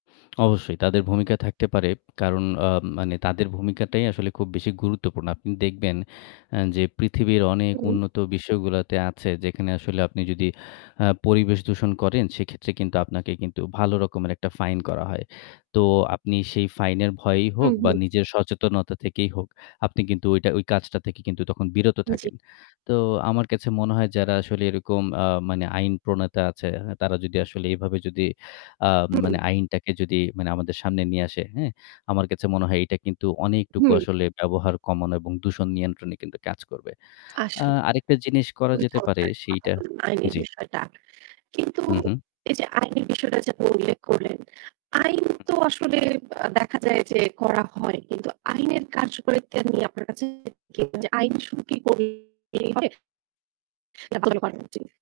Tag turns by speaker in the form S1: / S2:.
S1: অবশ্যই তাদের ভূমিকা থাকতে পারে। কারণ আ মানে তাদের ভূমিকাটাই আসলে খুব বেশি গুরুত্বপূর্ণ। আপনি দেখবেন এ্যা যে পৃথিবীর অনেক
S2: হু।
S1: উন্নত বিশ্বগুলোতে আছে যেখানে আসলে আপনি যদি আ পরিবেশ দূষণ করেন সেক্ষেত্রে কিন্তু আপনাকে কিন্তু ভালো রকমের একটা ফাইন করা হয়। তো আপনি সেই ফাইনের ভয়েই
S2: হু,
S1: হোক বা
S2: হু।
S1: নিজের সচেতনতা থেকেই হোক, আপনি কিন্তু ওইটা ওই কাজটা থেকে কিন্তু তখন বিরত
S2: জ্বী।
S1: থাকেন। তো আমার কাছে মনে হয় যারা আসলে এরকম আ মানে আইন প্রণেতা আছে তারা যদি আসলে এভাবে যদি আ মানে
S2: হুম।
S1: আইনটাকে যদি মানে আমাদের সামনে নিয়ে আসে, হ্যা? আমার কাছে মনে হয় এটা কিন্তু অনেকটুকু
S2: হুম।
S1: আসলে ব্যবহার কমানো এবং দূষণ নিয়ন্ত্রণে কিন্তু কাজ করবে। আ
S2: আসলেই।
S1: আরেকটা জিনিস করা
S2: খুবি
S1: যেতে পারে
S2: চমতকার একটি কথা
S1: সেইটা
S2: বললেন, আইনের
S1: জ্বি।
S2: বিষয়টা। কিন্তু
S1: হু, হু।
S2: এই যে আইনের বিষয়টা যে আপনি উল্লেখ করলেন, আইন
S1: হু।
S2: তো আসলে আ দেখা যায় যে করা হয়। কিন্তু আইনের কার্যকারিতা নিয়ে আপনার কাছে আইন শুরু করলেই হবে? [unintelligible]